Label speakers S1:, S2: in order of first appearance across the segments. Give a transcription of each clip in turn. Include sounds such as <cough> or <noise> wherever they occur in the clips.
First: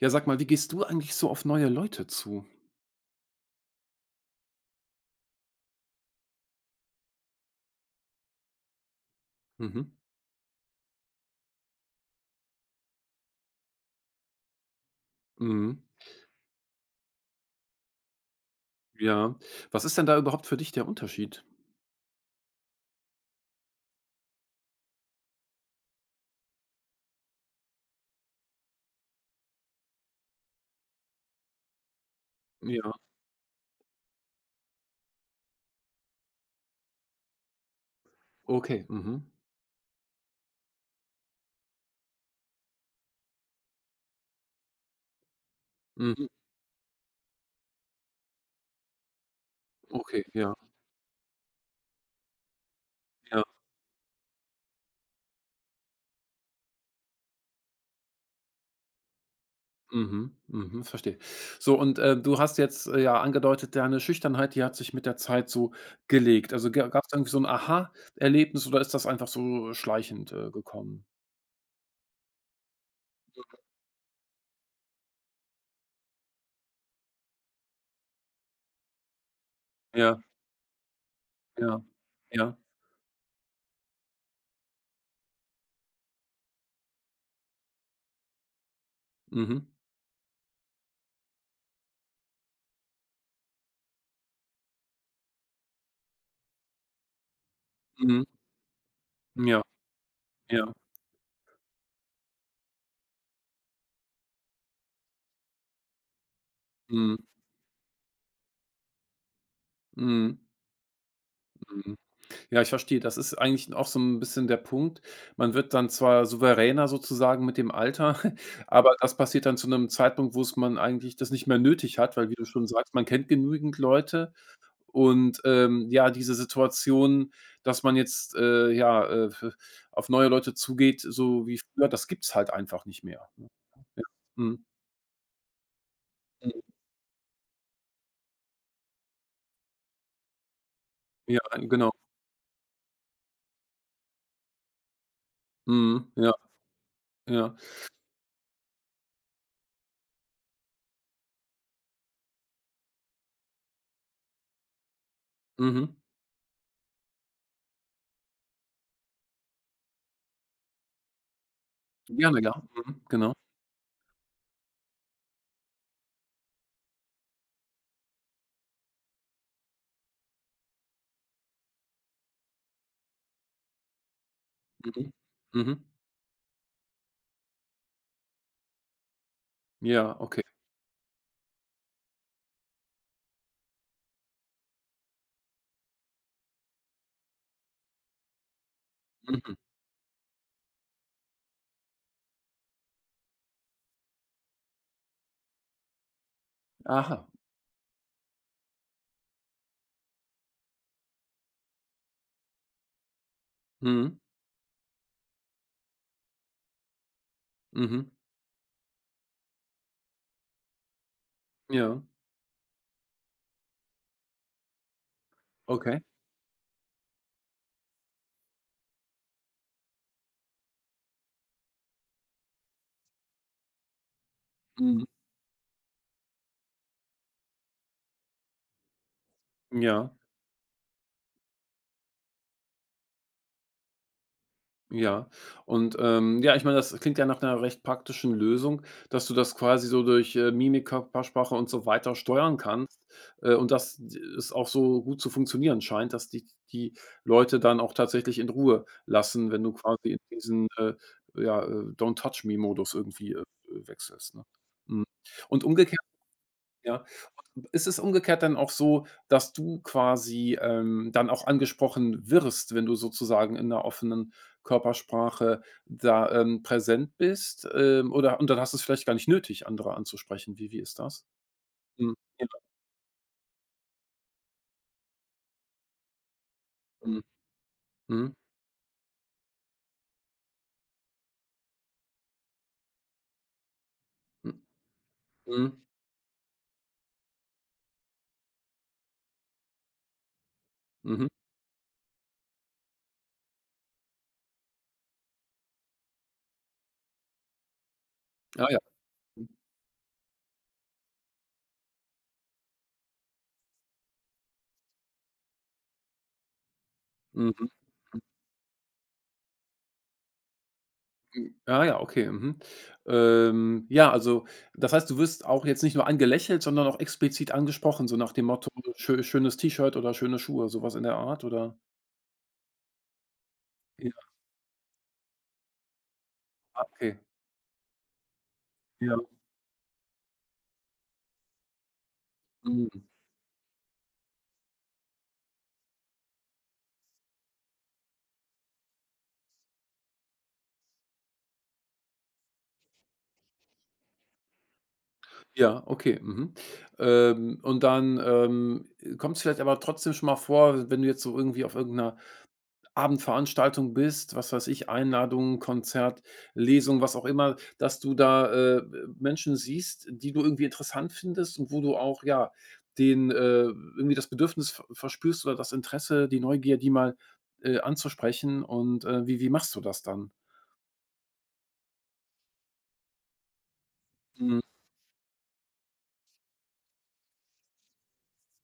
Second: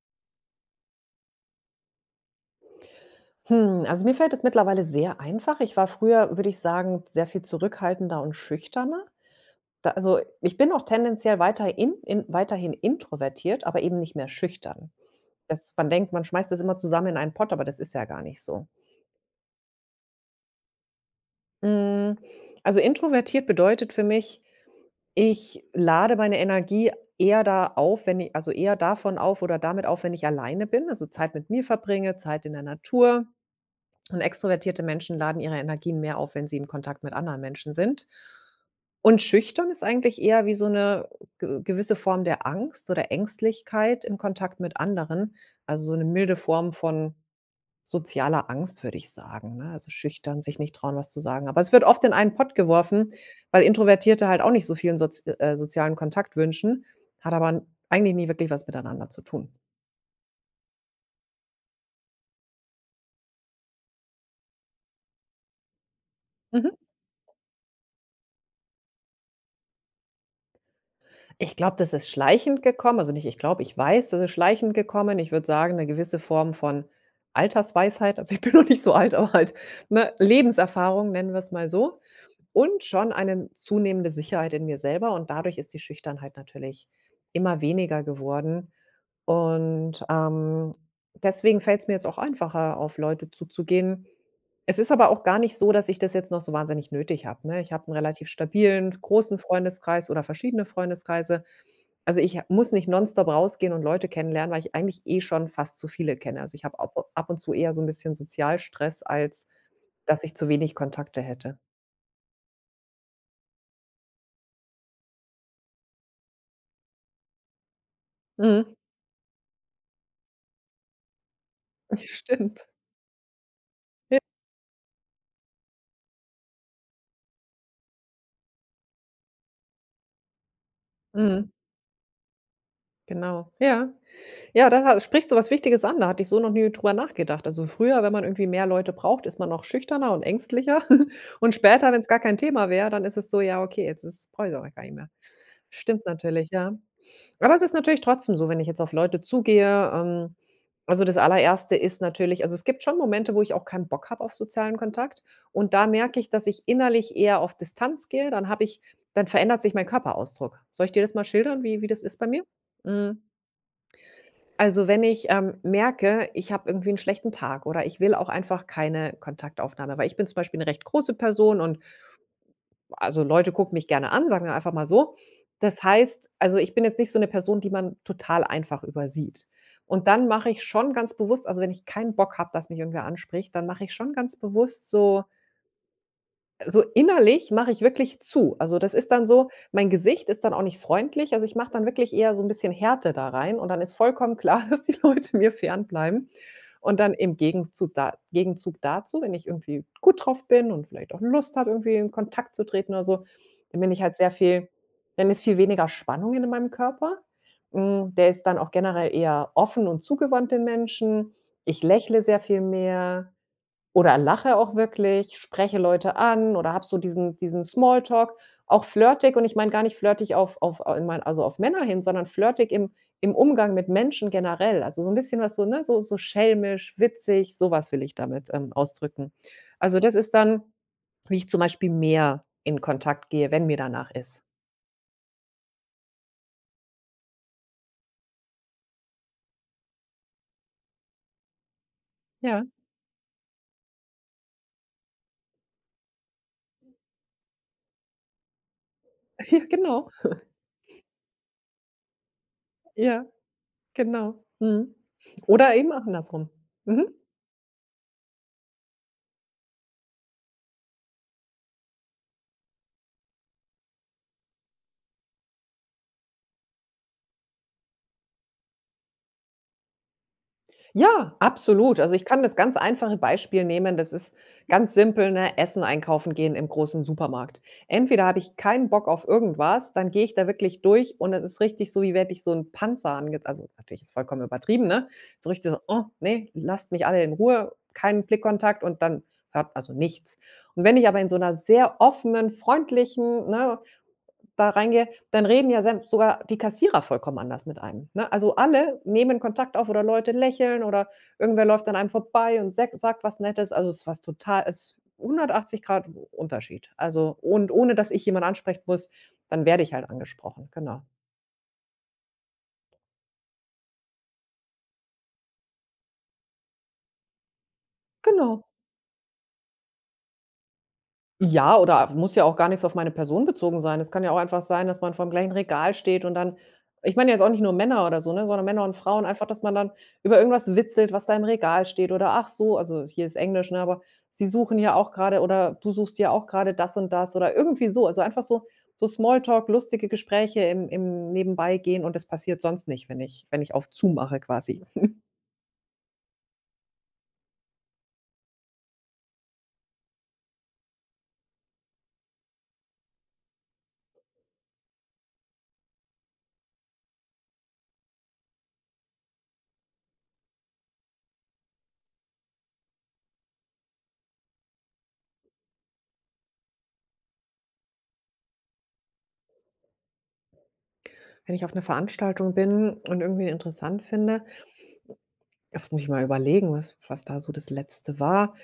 S1: Ja, sag mal, wie gehst du eigentlich so auf neue Leute zu?
S2: Also mir fällt es mittlerweile sehr einfach. Ich war früher, würde ich sagen, sehr viel zurückhaltender und schüchterner.
S1: Mhm.
S2: Also ich bin auch tendenziell weiter weiterhin introvertiert, aber eben nicht mehr schüchtern.
S1: Mhm.
S2: Man denkt, man schmeißt das immer zusammen in einen Pott, aber das ist ja gar nicht so.
S1: Ja. Was ist denn da überhaupt für dich der Unterschied?
S2: Mm, Also introvertiert bedeutet für mich, ich lade meine Energie eher da auf, wenn ich, also eher davon auf oder damit auf, wenn ich alleine bin, also Zeit mit mir verbringe, Zeit in der
S1: Ja,
S2: Natur. Und extrovertierte Menschen laden ihre Energien mehr auf, wenn sie im Kontakt mit anderen Menschen sind.
S1: okay. Mhm.
S2: Und schüchtern ist eigentlich eher wie so eine ge gewisse Form der Angst oder Ängstlichkeit im Kontakt mit anderen, also so eine
S1: Mhm.
S2: milde Form von sozialer Angst, würde ich sagen, ne? Also,
S1: Okay,
S2: schüchtern,
S1: ja,
S2: sich nicht trauen, was zu sagen. Aber es wird oft in einen Pott geworfen,
S1: ja.
S2: weil Introvertierte halt auch nicht so vielen sozialen Kontakt wünschen, hat aber eigentlich nie wirklich was miteinander zu tun.
S1: Mhm. Mhm. Verstehe. So und, du hast jetzt, ja angedeutet, deine Schüchternheit, die hat sich mit der Zeit so gelegt. Also,
S2: Mhm.
S1: gab es irgendwie so ein Aha-Erlebnis oder ist das einfach so schleichend, gekommen?
S2: Ich glaube, das ist schleichend gekommen. Also nicht ich glaube, ich weiß, das ist schleichend gekommen. Ich würde sagen, eine gewisse Form von Altersweisheit. Also, ich bin <laughs> noch nicht so alt, aber halt, ne,
S1: Ja,
S2: Lebenserfahrung, nennen wir es mal
S1: ja,
S2: so.
S1: ja.
S2: Und schon eine zunehmende Sicherheit in mir selber und dadurch ist die Schüchternheit natürlich immer weniger geworden.
S1: Mhm.
S2: Und deswegen fällt es mir jetzt auch einfacher, auf Leute zuzugehen. Es ist aber auch gar nicht so, dass ich das jetzt noch so wahnsinnig nötig habe, ne? Ich habe 'n
S1: Mhm.
S2: relativ stabilen, großen
S1: Ja,
S2: Freundeskreis oder verschiedene
S1: ja.
S2: Freundeskreise. Also, ich muss nicht nonstop rausgehen und Leute kennenlernen, weil ich eigentlich eh schon fast zu viele kenne. Also, ich habe ab
S1: Mhm.
S2: ab und zu eher so 'n bisschen Sozialstress, als dass ich
S1: Mhm.
S2: zu wenig Kontakte hätte.
S1: Mhm. Ja, ich verstehe. Das ist eigentlich auch so ein bisschen der Punkt. Man wird dann zwar souveräner sozusagen mit dem Alter, <laughs>
S2: Mhm.
S1: aber das passiert dann zu einem Zeitpunkt, wo es man eigentlich das nicht mehr
S2: <laughs>
S1: nötig hat, weil wie du
S2: Stimmt.
S1: schon sagst, man kennt genügend
S2: Ja.
S1: Leute und, ja, diese Situation, dass man jetzt, ja, f auf neue Leute zugeht, so
S2: Mhm.
S1: wie früher, das gibt's halt einfach nicht mehr, ne?
S2: Genau. Ja.
S1: Ja. Mhm.
S2: Ja, da ha sprichst du was Wichtiges an, da hatte ich so noch
S1: Mhm.
S2: nie drüber nachgedacht. Also, früher, wenn man irgendwie mehr Leute braucht, ist man noch schüchterner und ängstlicher <laughs>
S1: Ja,
S2: und
S1: genau.
S2: später, wenn es gar kein Thema wäre, dann ist es so: „Ja, okay, jetzt ist brauche ich's auch gar nicht mehr." Stimmt
S1: Mhm. Ja,
S2: natürlich, ja. Aber
S1: ja.
S2: es ist natürlich trotzdem so, wenn ich jetzt auf Leute zugehe, also, das Allererste ist natürlich, also, es gibt schon Momente, wo ich auch keinen Bock habe auf sozialen Kontakt. Und da
S1: Mhm.
S2: merke ich, dass ich innerlich eher auf Distanz gehe, dann habe ich dann verändert sich mein Körperausdruck. Soll ich dir das mal schildern, wie das ist bei
S1: Gerne,
S2: mir?
S1: ja. Mhm.
S2: Mhm.
S1: Genau.
S2: Also, wenn ich, merke, ich habe irgendwie einen schlechten Tag oder ich will auch einfach keine Kontaktaufnahme, weil ich bin zum Beispiel eine recht große Person und also, Leute gucken mich gerne an, sagen wir einfach mal
S1: Mhm.
S2: so. Das
S1: Mhm.
S2: heißt, also, ich bin jetzt nicht so eine Person, die man total einfach übersieht. Und
S1: Ja,
S2: dann
S1: okay.
S2: mache ich schon ganz bewusst, also, wenn ich keinen Bock habe, dass mich irgendwer anspricht, dann mache ich schon ganz bewusst so, innerlich mache ich wirklich zu. Also, das ist dann so,
S1: Mhm.
S2: mein Gesicht ist dann auch nicht freundlich. Also, ich mache dann wirklich eher so ein bisschen Härte da rein und dann ist vollkommen klar, <laughs> dass die Leute mir fernbleiben. Und dann
S1: Aha.
S2: im Gegenzug, da Gegenzug dazu, wenn ich irgendwie gut drauf bin und vielleicht auch Lust habe, irgendwie in Kontakt zu treten oder so, dann bin ich
S1: Mhm.
S2: halt sehr viel dann ist viel weniger Spannung in meinem Körper.
S1: Mhm.
S2: Der ist dann auch generell eher offen und zugewandt den Menschen. Ich
S1: Ja,
S2: lächle sehr viel mehr. Oder lache auch wirklich, spreche
S1: okay.
S2: Leute an oder habe so diesen Smalltalk, auch flirtig, und ich meine gar nicht flirtig auf in mein also auf Männer hin, sondern flirtig im Umgang mit Menschen generell. Also,
S1: Mhm.
S2: so ein bisschen was so, ne, so schelmisch, witzig, sowas will ich damit, ausdrücken. Also,
S1: Ja,
S2: das ist dann, wie ich zum Beispiel mehr in Kontakt gehe, wenn mir danach ist.
S1: ja. Und, ja, ich meine, das klingt ja nach einer recht praktischen Lösung, dass du das quasi so durch, Mimik, Körpersprache und so weiter steuern
S2: Ja,
S1: kannst, und dass d es auch so gut zu funktionieren scheint, dass dich die Leute dann auch tatsächlich in Ruhe lassen,
S2: <laughs> ja,
S1: wenn du
S2: genau.
S1: quasi in diesen, ja, Don't Touch Me Modus
S2: Ja,
S1: irgendwie, wechselst,
S2: genau.
S1: ne?
S2: Mhm.
S1: Mhm. Und
S2: Oder eben
S1: umgekehrt,
S2: auch andersrum.
S1: ja?
S2: Mhm.
S1: Ist es umgekehrt dann auch so, dass du quasi, dann auch angesprochen wirst, wenn du sozusagen in der offenen Körpersprache da, präsent bist, oder und dann hast du es vielleicht gar nicht nötig, andere anzusprechen. Wie ist das?
S2: Ja, absolut.
S1: Mhm,
S2: Also, ich kann
S1: ja,
S2: das ganz einfache Beispiel nehmen. Das ist ganz simpel, ne, Essen einkaufen gehen im großen
S1: mhm,
S2: Supermarkt. Entweder
S1: mhm,
S2: habe ich keinen Bock auf irgendwas, dann gehe ich da wirklich durch und es ist richtig so, wie werde ich so ein Panzer ange also, natürlich ist vollkommen übertrieben, ne? So richtig
S1: mhm,
S2: so: „Oh, ne, lasst mich alle in Ruhe, keinen Blickkontakt", und dann hört also nichts. Und wenn ich aber
S1: mhm,
S2: in so einer sehr offenen, freundlichen, ne, da reingehe, dann reden ja selbst sogar die Kassierer vollkommen anders mit einem, ne? Also,
S1: ah ja,
S2: alle nehmen
S1: mhm,
S2: Kontakt auf oder Leute lächeln oder irgendwer läuft an einem vorbei und säg sagt was Nettes. Also, es ist 180 Grad Unterschied. Also,
S1: mhm,
S2: und ohne dass ich jemanden ansprechen muss, dann werde ich halt angesprochen, genau.
S1: ah ja, okay, mhm. Ja, also, das heißt, du wirst auch jetzt nicht nur angelächelt, sondern auch explizit angesprochen, so nach dem
S2: Genau.
S1: Motto: „ schönes T-Shirt" oder „schöne Schuhe", sowas in der Art, oder?
S2: Ja, oder muss ja auch gar nichts auf meine Person bezogen sein. Es
S1: Ja,
S2: kann ja auch einfach sein, dass man vorm gleichen Regal steht und dann, ich
S1: okay.
S2: meine jetzt auch nicht nur Männer oder so, ne, sondern Männer und
S1: Ja,
S2: Frauen, einfach, dass man dann über irgendwas witzelt, was da im Regal steht, oder: „Ach so", also
S1: mhm.
S2: hier ist Englisch, ne, aber: „Sie suchen ja auch gerade", oder: „Du suchst ja auch gerade das und das", oder irgendwie so. Also einfach so Smalltalk, lustige Gespräche im Nebenbeigehen, und das passiert sonst nicht, wenn ich auf zu mache quasi.
S1: Ja, okay, mhm. Und dann, kommt es vielleicht aber trotzdem schon mal vor, wenn du jetzt so irgendwie auf irgendeiner Abendveranstaltung bist, was weiß ich, Einladung, Konzert, Lesung, was auch immer, dass du da, Menschen siehst, die du irgendwie interessant findest und wo du auch, ja, den, äh irgendwie das Bedürfnis verspürst oder das Interesse, die Neugier, die mal, anzusprechen und, wie machst du das dann?
S2: Wenn ich auf eine Veranstaltung bin und irgendwie interessant finde,
S1: Mhm,
S2: das muss ich mal überlegen, was da so das Letzte war.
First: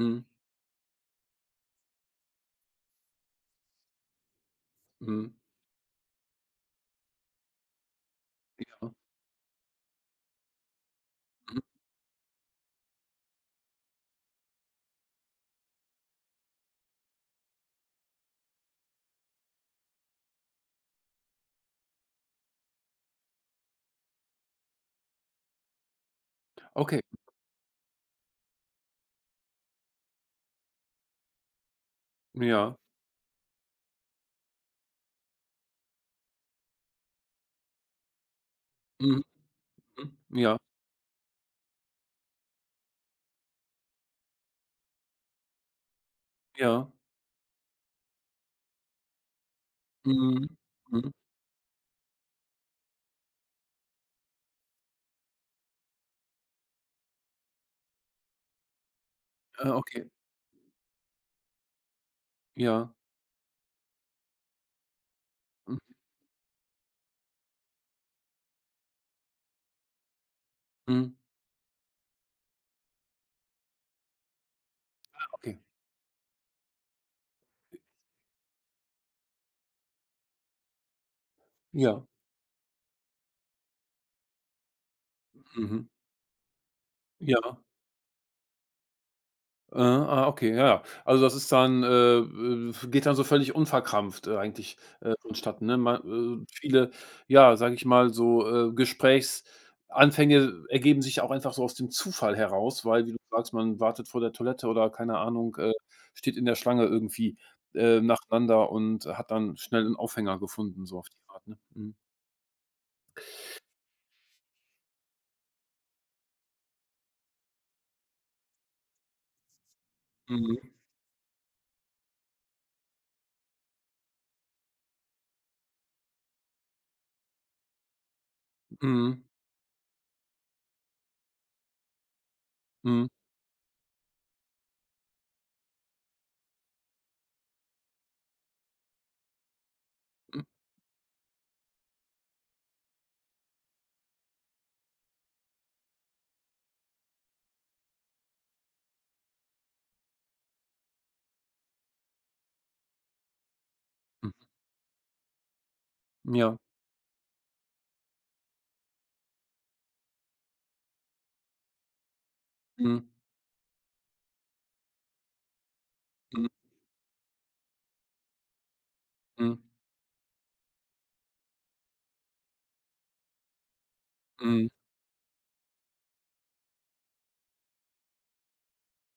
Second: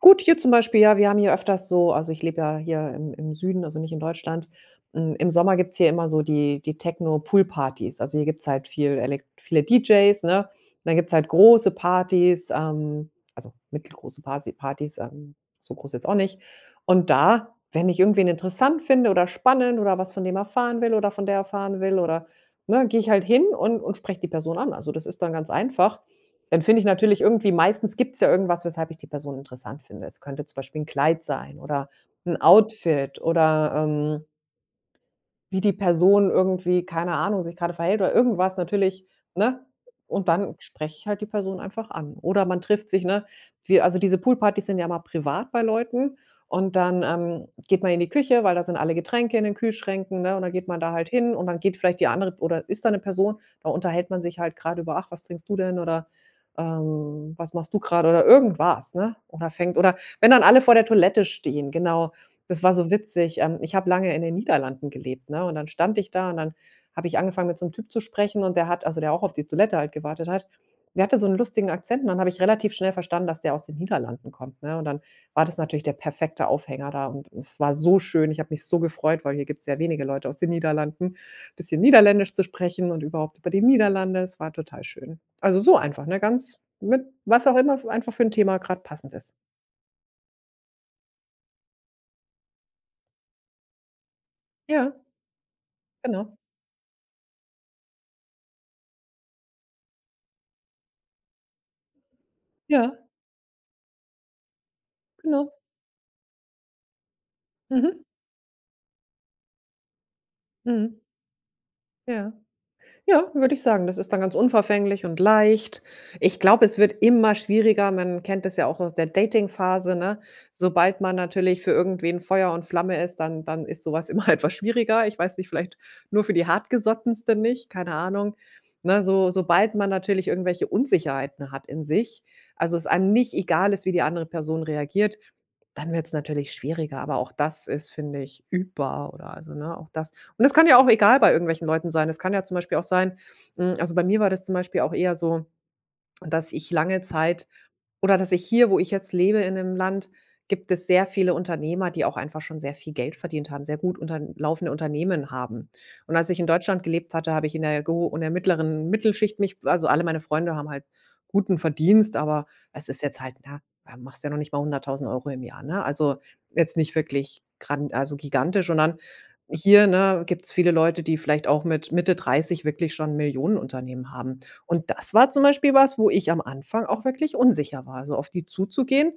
S2: Gut, hier zum Beispiel, ja, wir haben hier öfters so, also ich lebe ja hier im Süden, also nicht in Deutschland. Im
S1: mhm.
S2: Sommer gibt's hier immer so die Techno-Pool-Partys. Also, hier gibt's halt
S1: Ja,
S2: viele DJs, ne? Dann gibt's halt
S1: mhm.
S2: große Partys, also mittelgroße Parsi Partys, so groß jetzt auch nicht. Und da, wenn ich irgendwen interessant finde oder spannend oder was von dem erfahren will oder von der erfahren will oder, ne, gehe ich halt hin und spreche die Person an. Also, das ist dann ganz einfach. Dann finde ich
S1: Okay,
S2: natürlich irgendwie, meistens gibt es ja irgendwas, weshalb ich die Person interessant finde. Es könnte zum Beispiel ein Kleid sein oder ein
S1: ja,
S2: Outfit oder, wie die Person irgendwie, keine Ahnung, sich gerade verhält oder irgendwas natürlich,
S1: mhm.
S2: ne?
S1: Mhm.
S2: Und dann
S1: Ja,
S2: spreche ich halt die Person einfach an. Oder man trifft sich, ne? Wir Also, diese Poolpartys sind ja mal privat bei Leuten, und
S1: ja.
S2: dann, geht man in die Küche, weil da sind alle Getränke in den Kühlschränken, ne? Und
S1: Mhm.
S2: dann geht man da halt
S1: Mhm.
S2: hin und dann geht vielleicht die andere, oder ist da eine Person, da unterhält man sich halt gerade über: „Ach, was trinkst du denn?", oder, „Was machst du gerade", oder irgendwas, ne? Oder
S1: Ah,
S2: fängt, oder
S1: okay.
S2: wenn dann alle vor der Toilette stehen, genau. Das war so
S1: Ja.
S2: witzig. Ich habe lange in den Niederlanden gelebt, ne, und dann
S1: Mhm.
S2: stand ich da und dann habe ich angefangen, mit so 'nem Typ zu sprechen, und der hat, also, der auch auf die Toilette halt gewartet hat, der
S1: Mhm.
S2: hatte so 'n lustigen Akzent, und dann habe ich relativ schnell verstanden, dass der aus den Niederlanden kommt, ne? Und dann war das
S1: Okay.
S2: natürlich der perfekte Aufhänger da, und es war so schön. Ich habe mich so gefreut, weil hier gibt's sehr wenige Leute aus den Niederlanden, bisschen
S1: Ja.
S2: Niederländisch zu sprechen und überhaupt über die Niederlande. Es war total schön. Also, so
S1: Mhm.
S2: einfach, ne, ganz mit was auch
S1: Ja.
S2: immer, f einfach für 'n Thema grad passend ist.
S1: Ah, okay, ja, ja. Also, das ist dann, geht dann so völlig unverkrampft, eigentlich,
S2: Ja,
S1: vonstatten, ne? Ma
S2: genau.
S1: Viele, ja, sage ich mal, so, Gesprächsanfänge ergeben sich auch einfach so aus dem Zufall heraus,
S2: Ja,
S1: weil, wie du sagst, man wartet vor der Toilette oder keine
S2: genau.
S1: Ahnung, steht in der Schlange irgendwie,
S2: Mhm.
S1: nacheinander und hat dann schnell 'n Aufhänger gefunden, so
S2: Mhm.
S1: auf die Art, ne? Mhm.
S2: Ja. Ja, würde ich sagen. Das ist dann ganz unverfänglich und leicht. Ich glaube, es wird immer schwieriger. Man kennt es ja auch aus der Dating-Phase, ne?
S1: Mhm.
S2: Sobald man natürlich für irgendwen Feuer und Flamme ist, dann ist sowas, was immer <laughs> etwas schwieriger. Ich weiß nicht, vielleicht nur für die Hartgesottensten nicht, keine Ahnung. Ne,
S1: Mhm.
S2: sobald man natürlich irgendwelche Unsicherheiten hat in sich, also es
S1: Mhm.
S2: einem nicht egal ist, wie die andere Person reagiert, dann wird es natürlich schwieriger, aber auch das ist, finde ich, übbar, oder, also, ne, auch das, und das kann ja auch egal bei irgendwelchen Leuten sein. Es kann ja zum Beispiel auch sein, also, bei mir war das zum Beispiel auch eher so, dass ich lange Zeit, oder dass ich hier, wo ich jetzt lebe in dem Land, gibt es sehr viele Unternehmer, die auch einfach schon sehr viel Geld verdient haben, sehr gut unter
S1: Mhm.
S2: laufende Unternehmen haben. Und als ich in
S1: Ja.
S2: Deutschland gelebt hatte, habe ich in der geho in der mittleren Mittelschicht mich, also alle meine Freunde haben halt guten Verdienst, aber es ist
S1: Mhm.
S2: jetzt halt, na ja, machst ja noch nicht mal 100.000 Euro im Jahr, ne? Also,
S1: Mhm.
S2: jetzt nicht wirklich gigantisch. Und dann
S1: Mhm.
S2: hier, ne, gibt es viele Leute, die vielleicht auch mit Mitte 30 wirklich schon Millionenunternehmen haben.
S1: Mhm.
S2: Und das war zum Beispiel was, wo ich am Anfang auch wirklich unsicher war. So auf die zuzugehen,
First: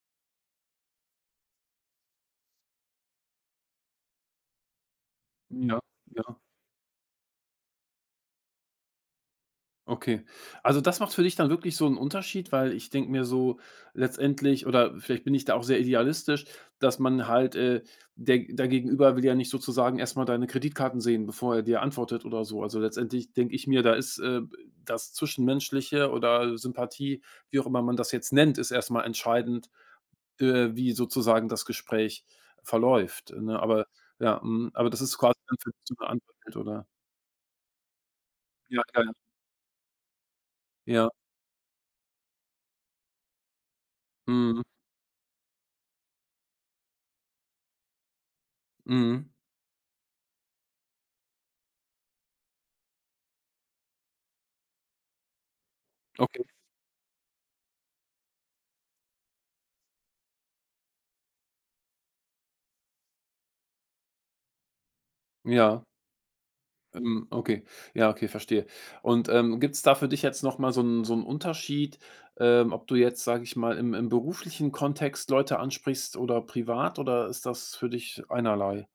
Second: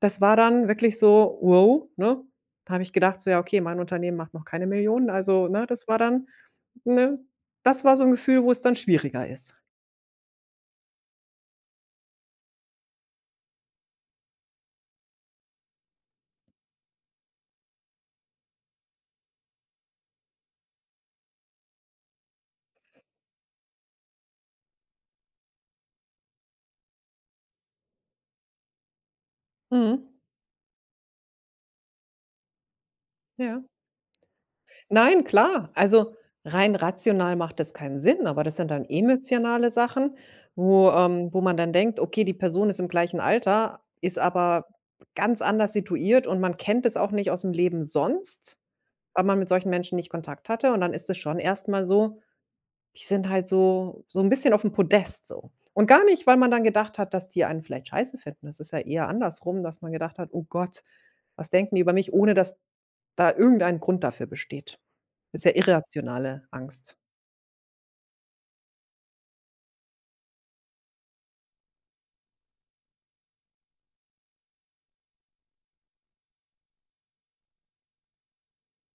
S2: das war dann wirklich so: „Wow“, ne? Da habe ich gedacht so: „Ja, okay, mein Unternehmen macht noch keine Millionen.“ Also, ne,
S1: Ja,
S2: das war dann,
S1: ja.
S2: ne, das war so ein Gefühl, wo es dann schwieriger ist.
S1: Okay. Also, das macht für dich dann wirklich so 'n Unterschied, weil ich denke mir so letztendlich oder vielleicht bin ich da auch sehr idealistisch, dass man halt, der dein Gegenüber will ja nicht sozusagen erst mal deine Kreditkarten sehen, bevor er dir antwortet oder so. Also, letztendlich denke ich mir, da ist, das Zwischenmenschliche oder Sympathie, wie auch immer man das jetzt nennt, ist erst mal entscheidend
S2: Mhm,
S1: wie sozusagen das Gespräch verläuft, ne?
S2: ja.
S1: Aber ja, mhm, aber das ist
S2: Nein,
S1: quasi dann für
S2: klar.
S1: dich so 'ne
S2: Also,
S1: andere Welt,
S2: rein
S1: oder?
S2: rational macht das keinen Sinn, aber das sind
S1: Ja,
S2: dann
S1: ja, ja.
S2: emotionale Sachen, wo
S1: Ja,
S2: wo man dann denkt: „Okay, die Person ist im gleichen Alter, ist
S1: mhm,
S2: aber ganz anders situiert und man kennt es auch nicht aus dem Leben sonst.“ Weil
S1: mhm.
S2: man mit solchen Menschen nicht Kontakt hatte. Und dann ist es schon erstmal so, die sind halt so ein bisschen auf dem Podest so. Und gar nicht, weil
S1: Okay,
S2: man dann gedacht hat, dass die einen vielleicht scheiße finden. Das ist ja eher andersrum, dass man gedacht hat: „Oh Gott, was denken die über mich?“, ohne dass da irgendein Grund dafür besteht. Das ist ja
S1: ja,
S2: irrationale Angst.
S1: okay. Ja, okay, verstehe. Und, gibt's da für dich jetzt noch mal so 'n Unterschied, ob du jetzt, sage ich mal, im beruflichen Kontext Leute ansprichst oder privat oder ist das für dich einerlei?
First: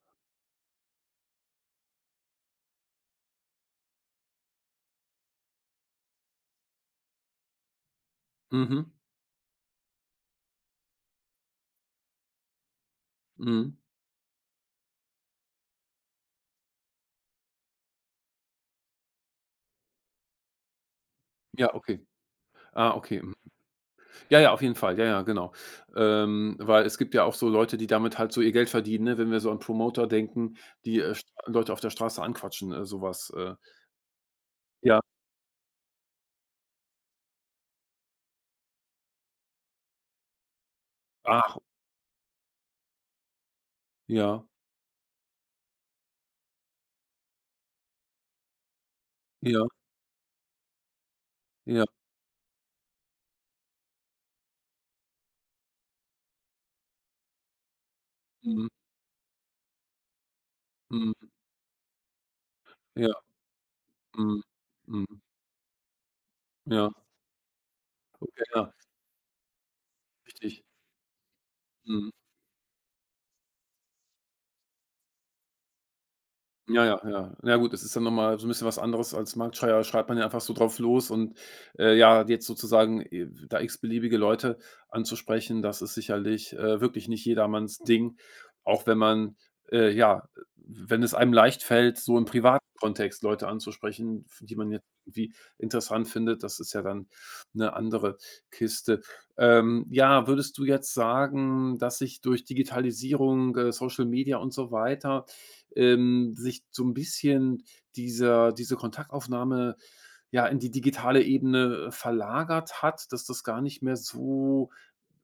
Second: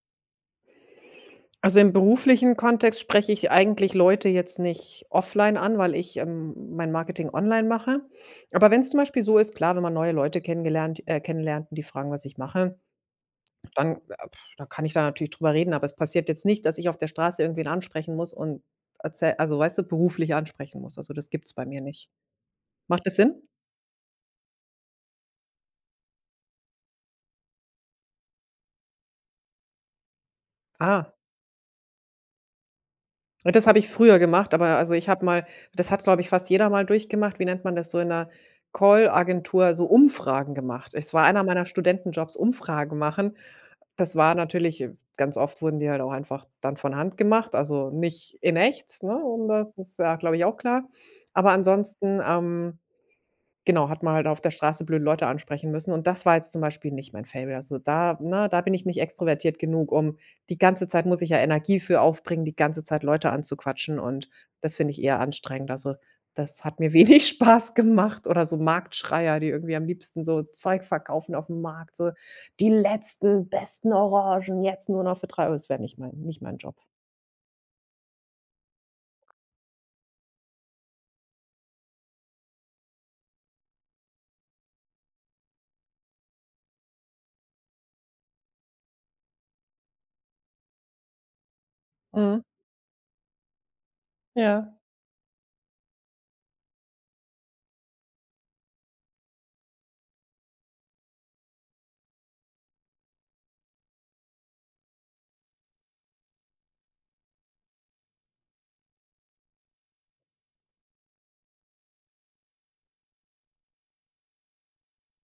S2: Also, im beruflichen Kontext spreche ich eigentlich Leute jetzt nicht offline an, weil ich mein Marketing online mache. Aber wenn es
S1: Mhm,
S2: zum Beispiel so ist, klar, wenn man neue Leute kennengelernt kennenlernt und die fragen, was ich mache,
S1: mhm.
S2: dann dann kann ich da natürlich drüber reden, aber es passiert jetzt nicht, dass ich auf der Straße irgendwen ansprechen muss und weißt du, beruflich ansprechen muss. Also, das gibt's bei
S1: Ja,
S2: mir
S1: okay.
S2: nicht.
S1: Ah,
S2: Macht das
S1: okay,
S2: Sinn?
S1: ja, ja, auf jeden Fall. Ja, ja, genau. Weil es gibt ja auch so Leute, die damit halt so ihr Geld verdienen, ne? Wenn wir so an Promoter denken, die,
S2: Ah,
S1: st Leute auf der Straße anquatschen, so äh.
S2: und das habe ich früher gemacht, aber also,
S1: Ja,
S2: ich habe mal, das hat, glaube ich, fast jeder mal durchgemacht. Wie nennt man das? So in 'ner Call-Agentur so Umfragen gemacht. Es war einer
S1: ach,
S2: meiner Studentenjobs, Umfragen machen. Das war
S1: ja,
S2: natürlich ganz oft wurden die halt auch einfach dann von Hand gemacht, also nicht in echt, ne? Und
S1: ja,
S2: das ist ja, glaube ich, auch klar. Aber
S1: ja,
S2: ansonsten, genau, hat man halt auf der Straße blöde Leute ansprechen müssen und das war jetzt zum Beispiel nicht mein Faible. Also, da, ne, da
S1: mhm,
S2: bin ich nicht extrovertiert genug, um die ganze Zeit muss ich
S1: mhm,
S2: ja Energie für aufbringen, die ganze Zeit
S1: ja,
S2: Leute anzuquatschen und
S1: mhm,
S2: das finde ich
S1: mhm,
S2: eher anstrengend. Also, das hat
S1: ja,
S2: mir wenig <laughs> Spaß gemacht.
S1: okay,
S2: Oder so
S1: ja,
S2: Marktschreier, die irgendwie am liebsten so
S1: richtig,
S2: Zeug verkaufen auf dem Markt,
S1: mhm.
S2: so: „Die letzten, besten Orangen jetzt nur noch für 3 Euro.“ Das wäre nicht mein Job.
S1: Ja, ja, ja. Na ja gut, das ist dann noch mal so ein bisschen was anderes als Marktschreier schreibt man ja einfach so drauf los und, ja, jetzt sozusagen, da x-beliebige Leute anzusprechen, das ist sicherlich, wirklich nicht jedermanns Ding, auch wenn man, ja, wenn es einem leicht fällt, so im
S2: Mhm,
S1: privaten Kontext Leute anzusprechen, f die man
S2: ja.
S1: jetzt irgendwie interessant findet, das ist ja dann eine andere Kiste. Ja, würdest du jetzt sagen, dass sich durch Digitalisierung, Social Media und so weiter sich so ein bisschen diese Kontaktaufnahme, ja, in die digitale Ebene verlagert hat, dass das gar nicht mehr so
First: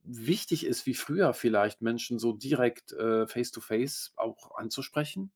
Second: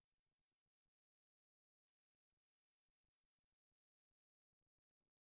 S1: wichtig ist wie früher vielleicht, Menschen so direkt, face to face auch anzusprechen?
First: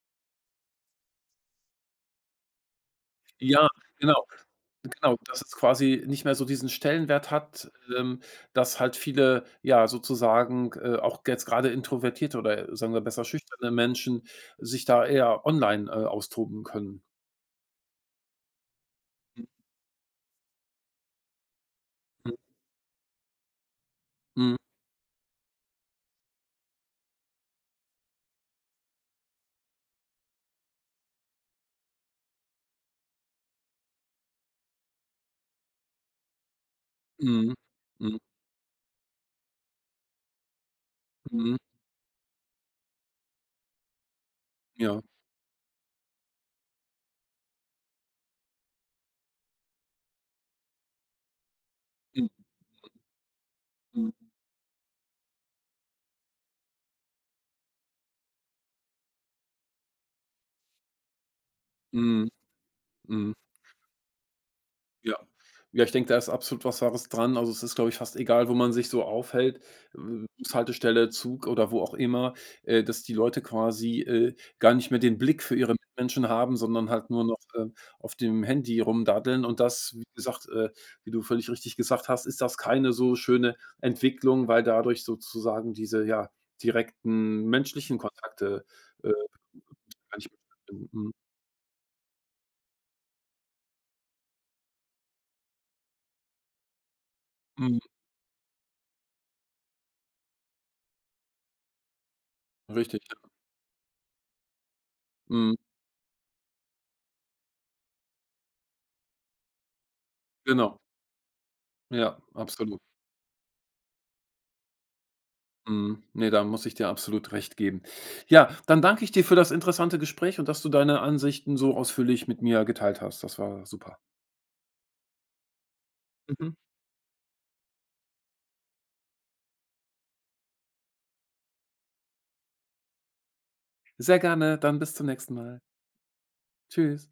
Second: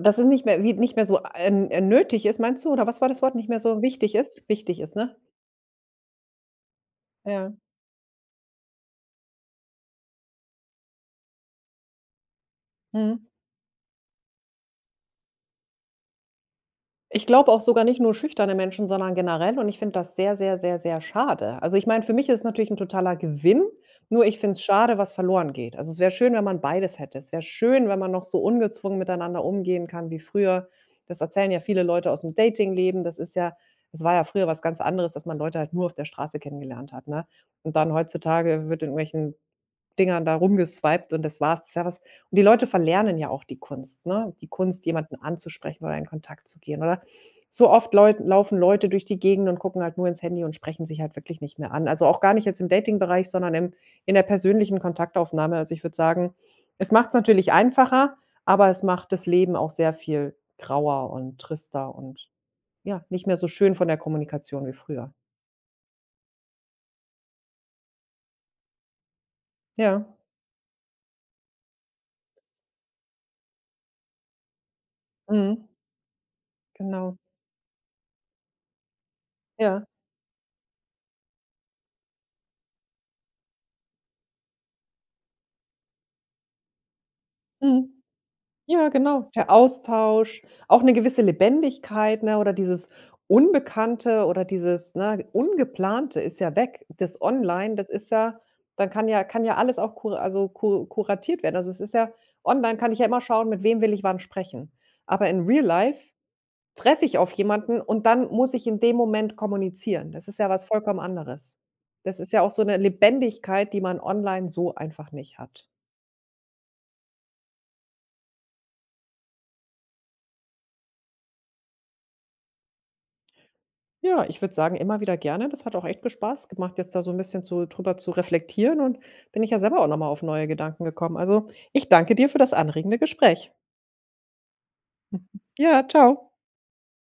S2: Dass es nicht mehr so nötig ist, meinst du, oder was war das Wort? Nicht mehr
S1: Ja,
S2: so wichtig
S1: genau,
S2: ist? Wichtig ist,
S1: genau,
S2: ne?
S1: dass es quasi nicht mehr so diesen Stellenwert
S2: Ja,
S1: hat, ähm, dass halt viele, ja, sozusagen, auch jetzt gerade introvertierte oder sagen wir besser
S2: mhm.
S1: schüchterne Menschen sich da eher online, austoben können.
S2: Ich glaube auch sogar nicht nur schüchterne Menschen, sondern generell und ich finde das sehr, sehr, sehr, sehr schade. Also, ich meine, für mich
S1: Mhm.
S2: ist es natürlich ein totaler Gewinn, nur ich finde
S1: Mhm.
S2: es schade, was verloren geht. Also, es wäre schön, wenn man beides hätte. Es wäre schön, wenn man noch so ungezwungen miteinander umgehen kann wie früher. Das erzählen ja viele Leute aus dem Datingleben. Das ist ja, es war ja früher was ganz anderes, dass man Leute halt nur auf der Straße kennengelernt hat, ne?
S1: Mhm.
S2: Und dann
S1: Mhm.
S2: heutzutage wird in irgendwelchen Dingern da rumgeswiped und das
S1: Mhm.
S2: war's. Das ist ja was, und die Leute verlernen ja auch die Kunst, ne? Die Kunst,
S1: Ja.
S2: jemanden anzusprechen oder in Kontakt zu gehen, oder? So oft Leut laufen Leute durch die Gegend und gucken halt nur ins Handy und sprechen sich halt wirklich nicht mehr an. Also auch
S1: Mhm.
S2: gar nicht jetzt im Dating-Bereich, sondern im in der
S1: Mhm.
S2: persönlichen Kontaktaufnahme. Also, ich würde sagen, es macht's natürlich einfacher, aber es macht das Leben auch sehr viel grauer und trister
S1: Mhm.
S2: und, ja, nicht
S1: Mhm.
S2: mehr so schön von der Kommunikation wie früher.
S1: Ja. Ja, ich denke, da ist absolut was Wahres dran. Also, es ist, glaube ich, fast egal, wo man sich so aufhält,
S2: Ja,
S1: Bushaltestelle, Zug oder wo auch immer, dass die Leute quasi, gar nicht mehr den Blick für
S2: mhm,
S1: ihre Mitmenschen haben, sondern halt
S2: genau.
S1: nur noch, auf dem Handy rumdaddeln. Und
S2: Ja,
S1: das, wie gesagt, wie du völlig richtig gesagt hast, ist das keine so schöne Entwicklung, weil dadurch sozusagen diese, ja, direkten
S2: mhm.
S1: menschlichen Kontakte,
S2: Ja,
S1: äh,
S2: genau. Der
S1: gar nicht mehr
S2: Austausch, auch
S1: stattfinden.
S2: eine
S1: Mhm.
S2: gewisse Lebendigkeit, ne, oder dieses Unbekannte oder dieses, ne, Ungeplante ist ja weg. Das Online,
S1: Mhm.
S2: das ist ja, dann kann ja alles auch kuratiert werden. Also, es ist ja, online kann ich
S1: Richtig,
S2: ja
S1: ja.
S2: immer schauen, mit wem will ich wann sprechen. Aber in
S1: Mhm.
S2: Real Life treffe ich auf jemanden und dann muss ich in dem Moment kommunizieren. Das ist ja was
S1: Genau.
S2: vollkommen anderes.
S1: Ja,
S2: Das ist ja auch so eine
S1: absolut.
S2: Lebendigkeit, die man online so einfach nicht hat.
S1: Mhm. Ne, da muss ich dir absolut recht geben. Ja, dann danke ich dir für das interessante Gespräch und dass du deine Ansichten so ausführlich mit mir geteilt hast. Das war super.
S2: Ja, ich würde sagen, immer wieder gerne. Das hat auch echt Spaß
S1: Mhm.
S2: gemacht, jetzt da so ein bisschen zu drüber zu reflektieren und bin ich ja selber auch noch mal auf neue Gedanken gekommen. Also, ich danke dir für das anregende Gespräch.
S1: Sehr gerne, dann bis zum nächsten
S2: <laughs>
S1: Mal.
S2: Ja, ciao.
S1: Tschüss.